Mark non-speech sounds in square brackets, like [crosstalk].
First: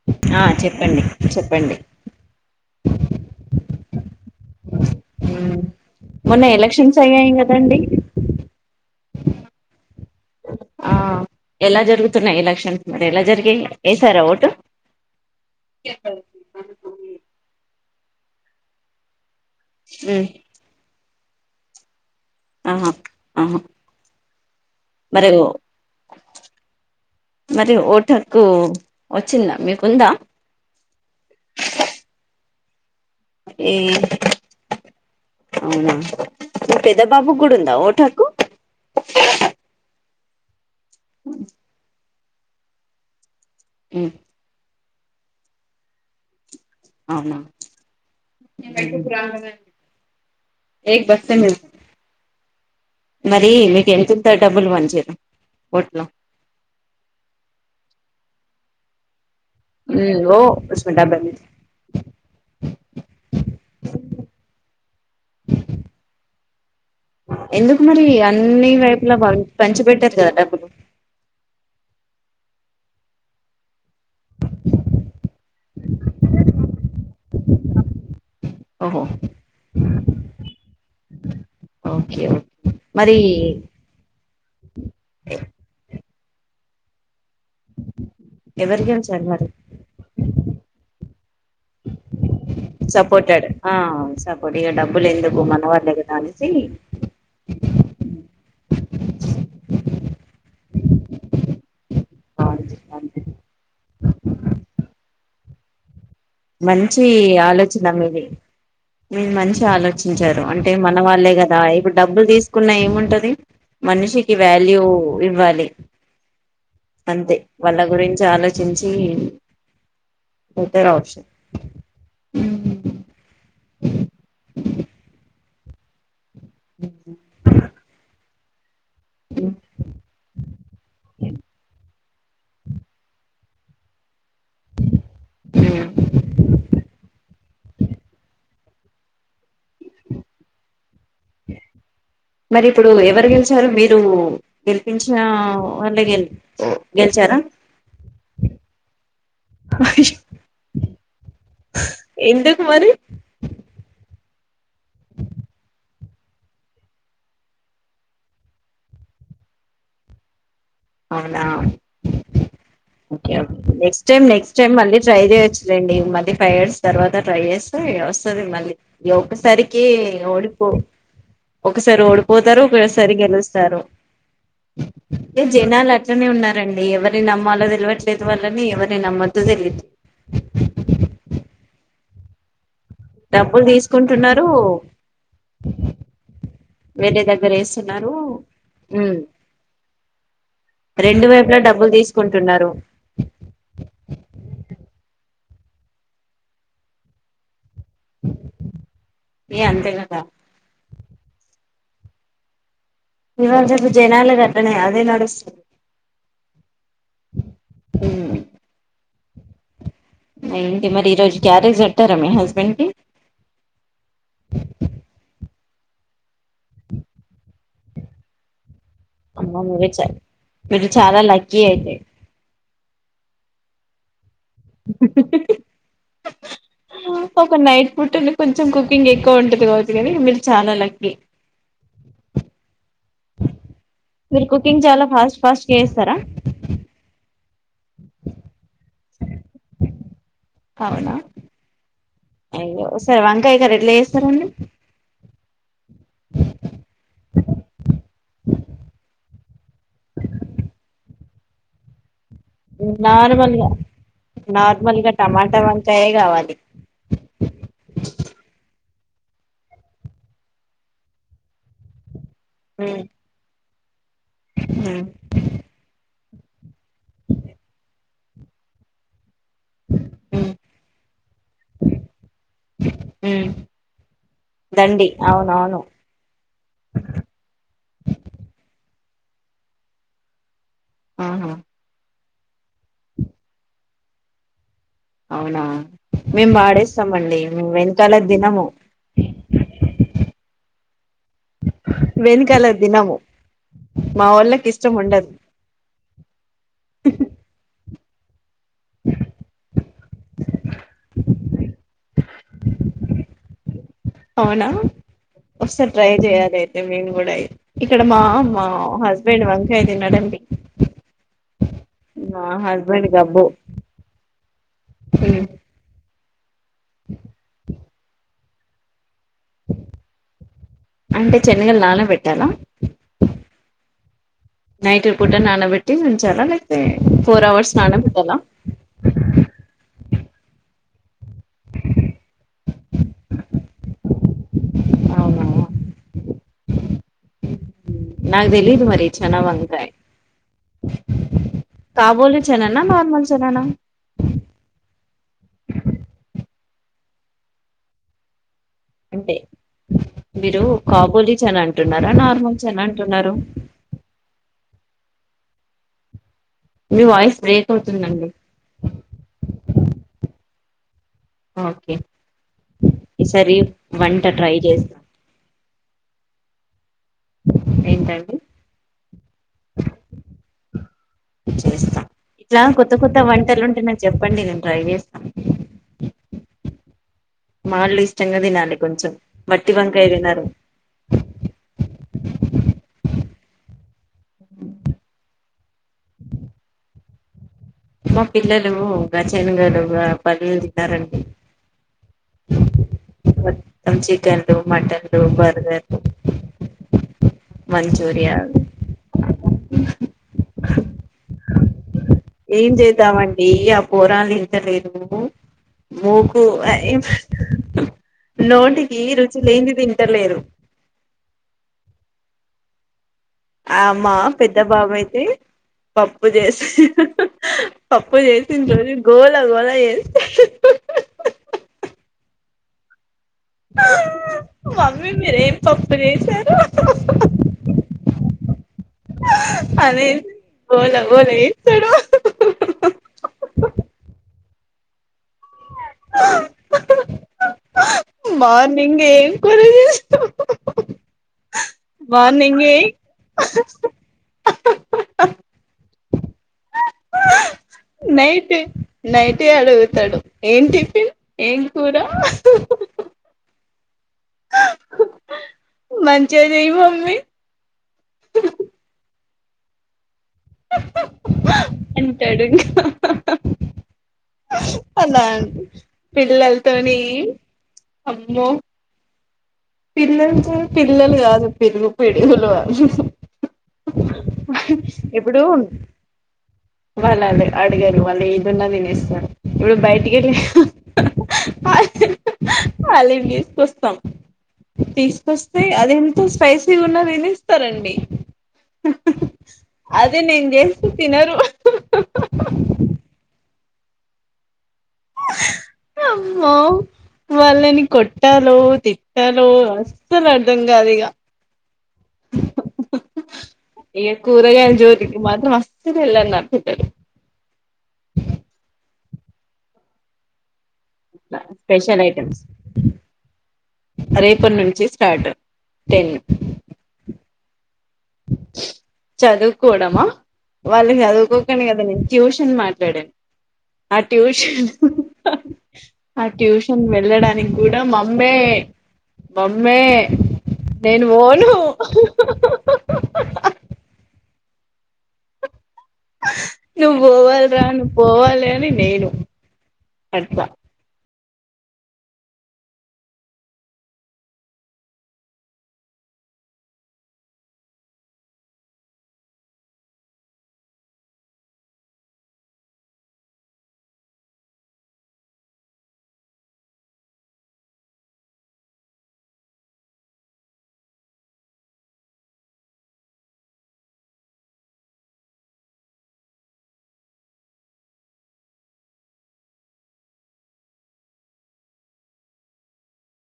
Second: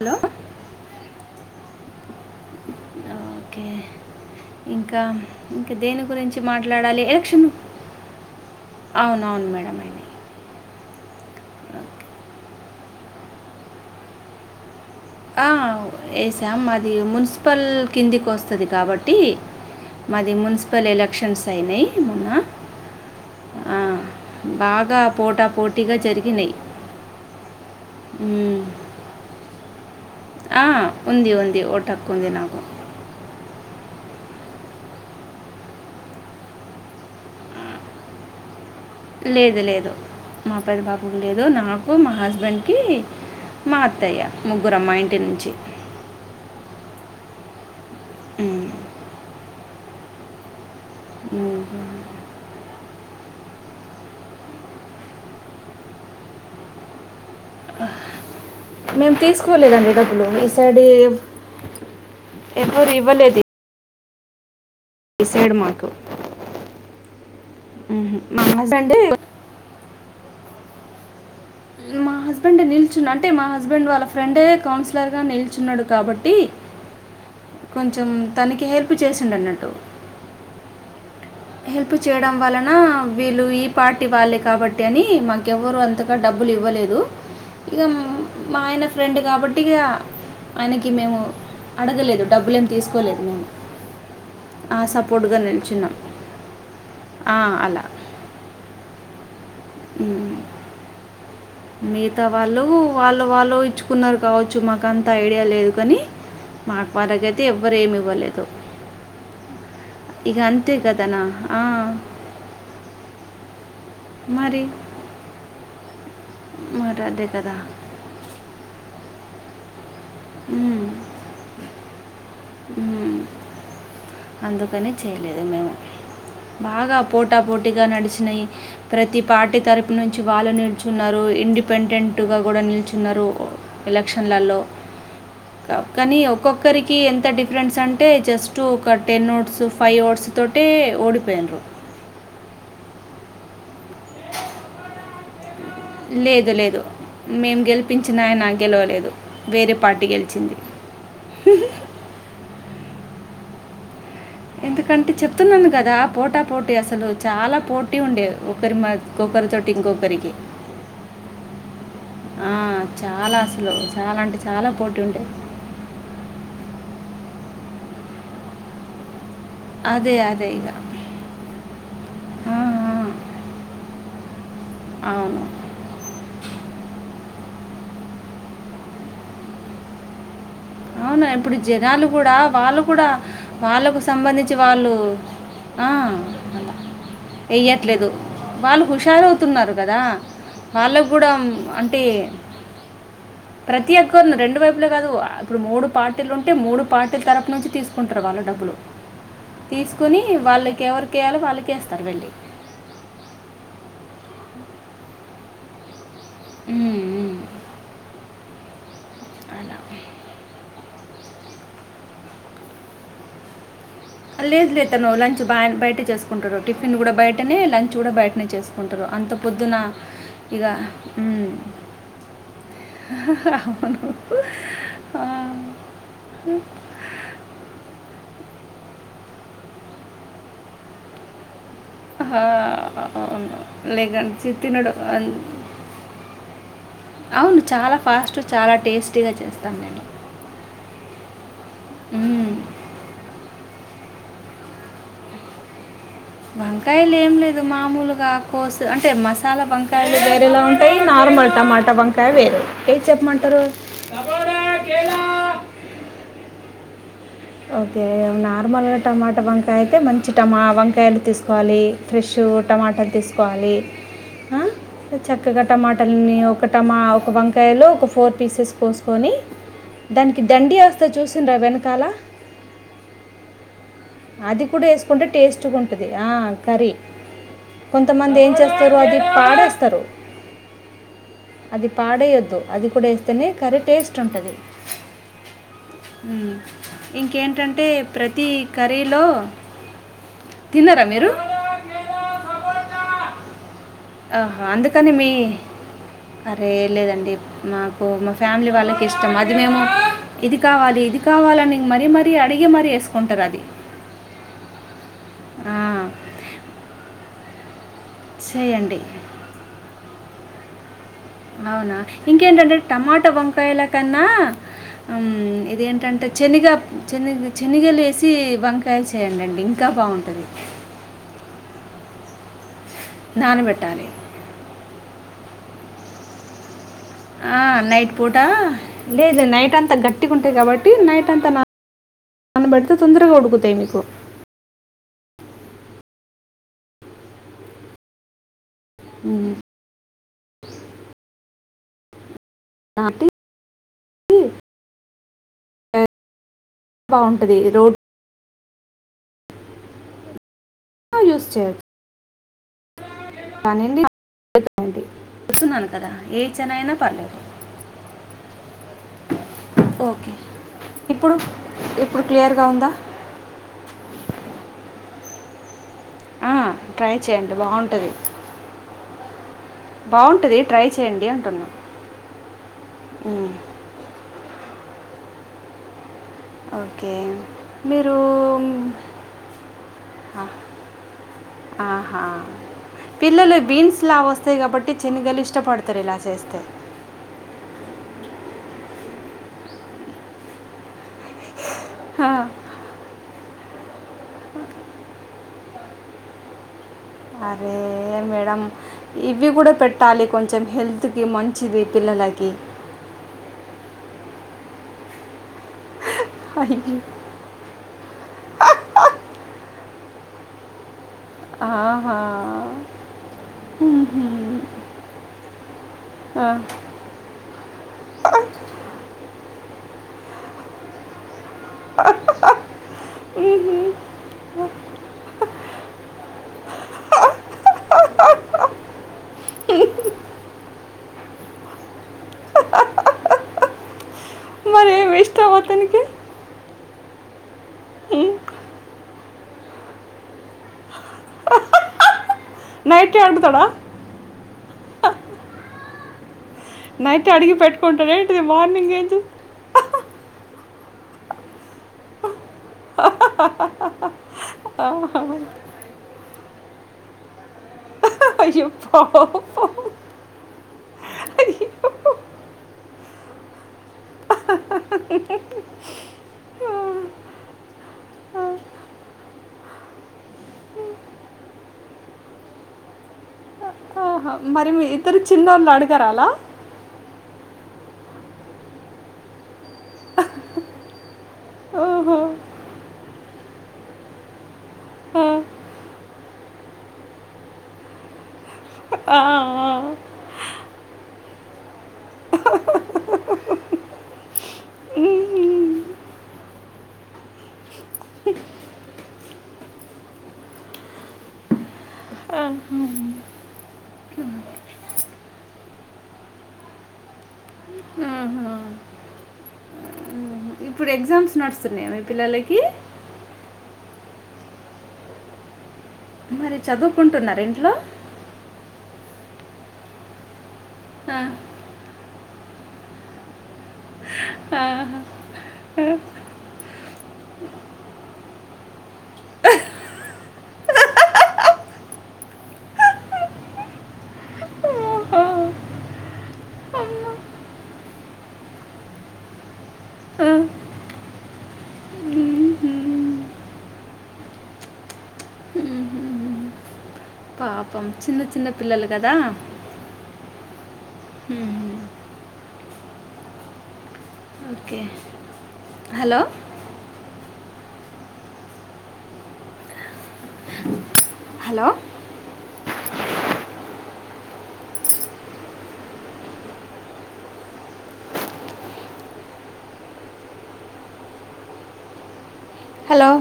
Hello ఆ చెప్పండి చెప్పండి ఓకే ఇంకా మ్మ్. ఇంకా దేని గురించి మొన్న ఎలక్షన్స్ మాట్లాడాలి అయ్యాయి ఎలక్షన్ కదండి అవున అవును మేడం ఆ ఎలా జరుగుతున్నాయి ఎలక్షన్స్ మరి ఎలా జరిగియి వసారా ఓటు ఆ వేసాం మది మున్సిపల్ కిందికి వస్తుంది కాబట్టి మ్మ్. మాది మున్సిపల్ ఎలక్షన్స్ అయినాయి ఆహా ఆహా ఆ, బాగా మరి పోటా ఓ- పోటీగా జరిగినాయి మరి ఓటు హక్కు మ్మ్. వచ్చిందా మీకుందా ఆ ఉంది ఉంది ఓటు హక్కు ఉంది నాకు ఏ అవునా పెద బాబు కూడా ఉందా ఓటు హక్కు లేదు లేదు మా పెద్ద బాబుకి లేదు నాకు మా హస్బెండ్కి మా మ్మ్. అత్తయ్య ముగ్గురం మా ఇంటి నుంచి అవున మ్మ్. అ మరి మీకు ఎంత ఎత్తారు డబ్బులు మంచిగా ఓటు మేము తీసి స్కూల్దండి మ్మ్. డబ్బులు ఓ ఈ సైడ్ ఉస్మే డబ్బై ఎవరు ఇవ్వలేదు ఈ సైడ్ మాకు ఎందుకు మరి మ్మ్. మా అన్ని హస్బెండ్ వైపులా పంచి పెట్టారు కదా డబ్బులు మా హస్బెండ్ నిల్చున్న అంటే మా హస్బెండ్ వాళ్ళ ఫ్రెండే కౌన్సిలర్గా నిల్చున్నాడు కాబట్టి కొంచెం తనకి హెల్ప్ ఓహో చేసిండ అన్నట్టు హెల్ప్ ఓకే చేయడం ఓకే వలన, మరి వీళ్ళు ఈ పార్టీ వాళ్ళే కాబట్టి అని మాకెవరు అంత ఇంకా డబ్బులు ఇవ్వలేదు. ఇగ మా ఎవరు ఆయన ఫ్రెండ్ గెలిచారు మరి గాబట్టి ఇగ ఆయనకి మేము అడగలేదు. డబ్బులు ఏం తీసుకోలేదు. మేము సపోర్టెడ్ ఆ సపోర్ట్ ఇక ఆ డబ్బులు సపోర్ట్గా ఎందుకు మన వాళ్ళే నిలుచున్నాం. కదా అనేసి ఆ, అలా. [inaudible] మిగతా వాళ్ళు వాళ్ళు వాళ్ళు ఇచ్చుకున్నారు కావచ్చు. మాకుంత ఐడియా లేదు. కానీ, మాకు మంచి వాళ్ళకైతే ఎవ్వరు ఆలోచన ఏమి మీది ఇవ్వలేదు మీరు మంచి ఇక ఆలోచించారు. అంటే అంతే మన కదనా వాళ్లే గదా ఆ, ఇప్పుడు డబ్బులు తీసుకున్నా ఏముంటది. మనిషికి మరి వాల్యూ ఇవ్వాలి. మరి అదే అంతే కదా వాళ్ళ గురించి ఆలోచించి ఉమ్, బెటర్ ఆప్షన్ ఉమ్ అందుకని చేయలేదు బాగా ఆప్షన్ పోటా పోటీగా నడిచినయి. ప్రతి పార్టీ తరపు నుంచి వాళ్ళు నిలుచున్నారు. ఇండిపెండెంట్ టు గా కూడా నిల్చున్నారు. ఎలక్షన్ లలో కానీ ఒక్కొక్కరికి ఎంత డిఫరెన్స్ అంటే జేస్ట్ ఒక టెన్ ఓట్స్ ఫైవ్ ఓట్స్ తోటే ఓడిపోయిండ్రు మరి ఇప్పుడు ఎవరు గెలిచారు మీరు గెలిపించిన వాళ్ళె గె గెలిచారా? గెలిపించినాయ గెలవలేదు వేరే పార్టీ గెలిచింది. ఎందుకు మరి? ఎందుకంటే చెప్తున్నాను గదా. పోటా పోటీ అసలు చాలా పోటీ ఉండే ఒకరి మాక్కొక్కరితోటి ఇంకొకరికి అవునా ఆ, ఓకేే చాలా అసలు నెక్స్ట్ చాలా టైమ్ అంటే నెక్స్ట్ చాలా టైమ్ మళ్ళీ పోటీ ట్రై ఉండే జేయొచ్చులేండి మళ్ళీ ఫైవ్ ఇయర్స్ తర్వాత ట్రై జేస్తే వస్తది మళ్ళీ ఇ ఒక్కసారికి అదే అదే ఓడిపో ఇక ఒకసారి ఆ, ఓడిపోతారు. ఆ. ఒకసారి గెలుస్తారు. అవును. ఏ మళ్ళ తెలువట్లేదు వాళ్ళని ఎవరిని నమ్మద్దో తెలియట్లేదు. అవునా ఇప్పుడు జనాలు గూడా వాళ్ళు కూడా డబ్బులు వాళ్ళకు తీసుకుంటున్నారు సంబంధించి వాళ్ళు ఆ అలా వేరే దగ్గర వెయ్యట్లేదు వేస్తున్నారు వాళ్ళు ఉమ్ హుషారు అవుతున్నారు కదా. వాళ్ళకి రెండు గూడాం వైపులా డబ్బులు అంటే తీసుకుంటున్నారు ప్రతి ఒక్కరును రెండు వైపులే గాదు ఇప్పుడు మూడు పార్టీలు ఉంటే మూడు పార్టీల తరపు నుంచి తీసు కుంటారు వాళ్ళ డబ్బులు ఏ అంతే కదా తీసుకొని వాళ్ళకి ఎవరు కీయాలో వాళ్ళకేస్తారు వెళ్ళి ఇవాళ రేపు జనాల గట్టనే అదే నడుస్తుంది. ఉమ్ ఉమ్ అలా వే ఏంటి మరి ఈ రోజు క్యారేజ్ బెట్టారా మీ హస్బెండ్ కి మా ఆయన బయటే చేసుకుంటారు టిఫిన్ గూడా బయటనే లంచ్ గూడా బయటనే చేసు కుంటారు అంత అమ్మో పొద్దున మీరే చాలు ఇగ మీరు చాలా ఉమ్ లక్కీ అయితే హా హా హా అవును హే హే హే హూ ఒక నైట్ పూట్టనే కొంచెం కుకింగ్ ఎక్కువ ఉంటదిగావచ్చు గానీ మీరు చానా లక్కి ఆ అవును మీరు లేగన్సి కుకింగ్ త్తినడు చాలా అం ఫాస్ట్ ఫాస్ట్ గా చేస్తారా అవును చాలా ఫాస్ట్ చాలా టేస్టీగా చేస్తాను నేను అవునా మ్మ్. అయ్యో వంకాయ కర్రీ ఎట్లా జేస్ స్తరండి వంకాయలు ఏం లేదు మామూలుగా కోసు అంటే మసాలా వంకాయలు వేరేలా ఉంటాయి నార్మల్ [unintelligible] మాట బమ్ [unintelligible] ఏ చెప్మంటారు నార్మల్గా నార్మల్గా టమాటా వంకాయే కావాలి ఒకే నార్మల్గా టమాట వంకాయ అయితే మంచి టమా వంకాయలు తీసుకోవాలి ఫ్రెష్ టమాటాలు తీసుకోవాలి ఉమ్ చక్కగా టమాట వాని ఒక టమా ఒక వంకాయలో ఒక ఫోర్ పీసెస్ కోసుకొని దానికి దండి వస్త చూసిండ్ర వెనకాల హు అది కూడ ఎసుకుంటే టేస్ట్గా ఉంటుది ఆ కర్రీ కొంతమంది ఏం చేస్తా రూ అది పాడేస్తారు ఆహా అది పాడేయో ద్దు అది కూడా వేస్తేనే కర్రీ టేస్ట్ ఉంటది అవునా మేము వాడేస్తామండి ఇంకేంటంటే వెనకాల ప్రతి దినము [unintelligible] తిన్నార మీరు వెనుకాల దినము మా ఆహా! వాళ్ళకి ఇష్టం అందుకని మీ ఉండదు అరే లేదండి నా మా ఫ్యామిలీ వాళ్ళకి ఇష్టం అది మేము ఇది కావాలి ఇది కావాలని మరీ మ అడిగి మరీ ఏసుకుంటారు అది అవునా ఆ! ఒకసారి ట్రై చేయాలి అయితే మేము కూడ అయి ఇక్కడ మా మా చేయండి. హస్బెండ్ వంకయ తినడండి అవునా మా ఇంకేంటంటే హస్బెండ్ టమాట గబ్బు వంకాయల కన్నా ఆ ఇదేంటంటే శనగనిగ శనగ లే వేసి వంకా చేయండిండి ఇంకా బాగుంటది అంటే శనగలు నానబెట్టాలా నానబెట్టాలి నైట్ పుట్ట నానబెట్టి ఉంచాల లే ఆ నైట్ పూటా లే నైట్ అంతా గట్ ట్టి ఉంటాయి కాబట్టి నైట్ అంతా నా నానబడితే తొందరగ ఉడుకుతాయి మీకు అవునా నాకు తెలిదు మరి చనా హ్మ్. వంకాయ్ కాబోలి చెనన్న కాబట్టి నార్మల్ చెననా బాగుంటది రో అంటే మీరు కాబోలీ యూస్ చన చేయొచ్చు అంటున్నారా నార్మల్ చని అంటున్నారు అండి చూస్తున్నాను కదా ఏ చెనయినా మీ వాయిస్ పర్లేదు బ్రేక్ అవుతుందండి ఒకే ఒకే ఉందా ఈసారి వంట ట్రై చేస్ ఆ ట్రై చేయండి బాగుంటది ఏంటండి బాగుంటది ట్రై చేయండి అంటున్నా చేస్త ఇట్లా కొత్త కొత్త ఉమ్, వంటలు ఉంటే న చెప్పండి నేను ట్రై చేస్ మా వాళ్ళు మీరు ఇష్టంగా తినాలి కొంచెం వట్టి వంకాయ తినరు ఆ పిల్లలు బీన్స్ లా వస్తాయి కాబట్టి శన్నగలు ఇష్టపడతారు ఇలా చేస్తే మా పిల్లలు ఆ చనుగలు గా పల్లీలు తినరండి హా మొత్తం చికెన్లు మటన్లు బర్గర్ అరే మేడం ఇవి కూడ పెట్టాలి కొంచెం హెల్త్ కి మంచిది పిల్లల ఏం చేద్దామండి ఆ పోర [unintelligible] మోకు నోటికి రుచి లేెంది పెట్టలేరు ఆహా ఆ మా పెద్ద బాబు అయితే పప్పు ఆ. చేసి పప్పు చేసిం రోజు గోల గోలా ఎది మమ్మీ మీరు ఏం పప్పు చేశారు అదేంది బోలం బలే ఏతడు మరేమి ఇష్టం అతనికి మార్నింగ్ ఏం కూర చేసినవు మార్నింగే నైట్ అడుగుతాడా నైట్ అడిగి పెట్టు నైటే నైటే అడుగుతడు ఏం టిఫిన్ ఏం కూర ఆహా మంచిగా చెయ్యు మమ్మీ అయ్యో పాపం తింటడు ఇంక అలా పిల్లలతోని అమ్మో పిల్లలు పిల్లలు కాదు పిడిగు పిడిగులు వాళ్లు ఆహా మరి మీ ఇద్దరు చిన్నోళ్ళు అడగరా అలా వాళ్ళు అడ అడగరు వాళ్ళు ఏదున్నా తినేస్తారు వీడు బయటికెళ్ళి ఓహో వాలకి తీసుకొస్తాం ఆ. తీసుకొస్తే అది ఎంత స్పైసీగా ఉన్న తినేస్తారండి. ఆ ఆ అదే నేను చేస్తే తినరు అమ్మో వాళ్ళని కొట్టాలో తిట్టాలో అస్సలు అర్ధం కాదు ఇగ ఆహా ఏ కూరగాయ జోలికి మాత్రం అస్సలు ఎల్లరు నా పిల్లలు ఆహా ఇప్పుడు ఎగ్జామ్స్ నడుస్తున్నాయా మీ స్పెషల్ ఐటమ్స్ పిల్లలకి రేపటి నుంచి స్టార్ట్ టెన్ మరి చదువుకుంటున్నరా ఇంట్లో చదువుకోడమా వాళ్ళు ఆ, చదువుకోకనే కదా నేను ట్యూషన్ మాట్లాడాను ఆ ట్యూషన్ ఆహా. ఆ ట్యూషన్ వెళ్ళడానికి కూడా మమ్మే మమ్మే నేను ఓను ఆహా. నువ్వు అమ్మా. ఓవాలి రా నువ్వు పోవాలి అని నేను ఆ, అట్ల పాపం చిన్న చిన్న పిల్లలు కదా మ్ హు ఓకే హలో హలో హలో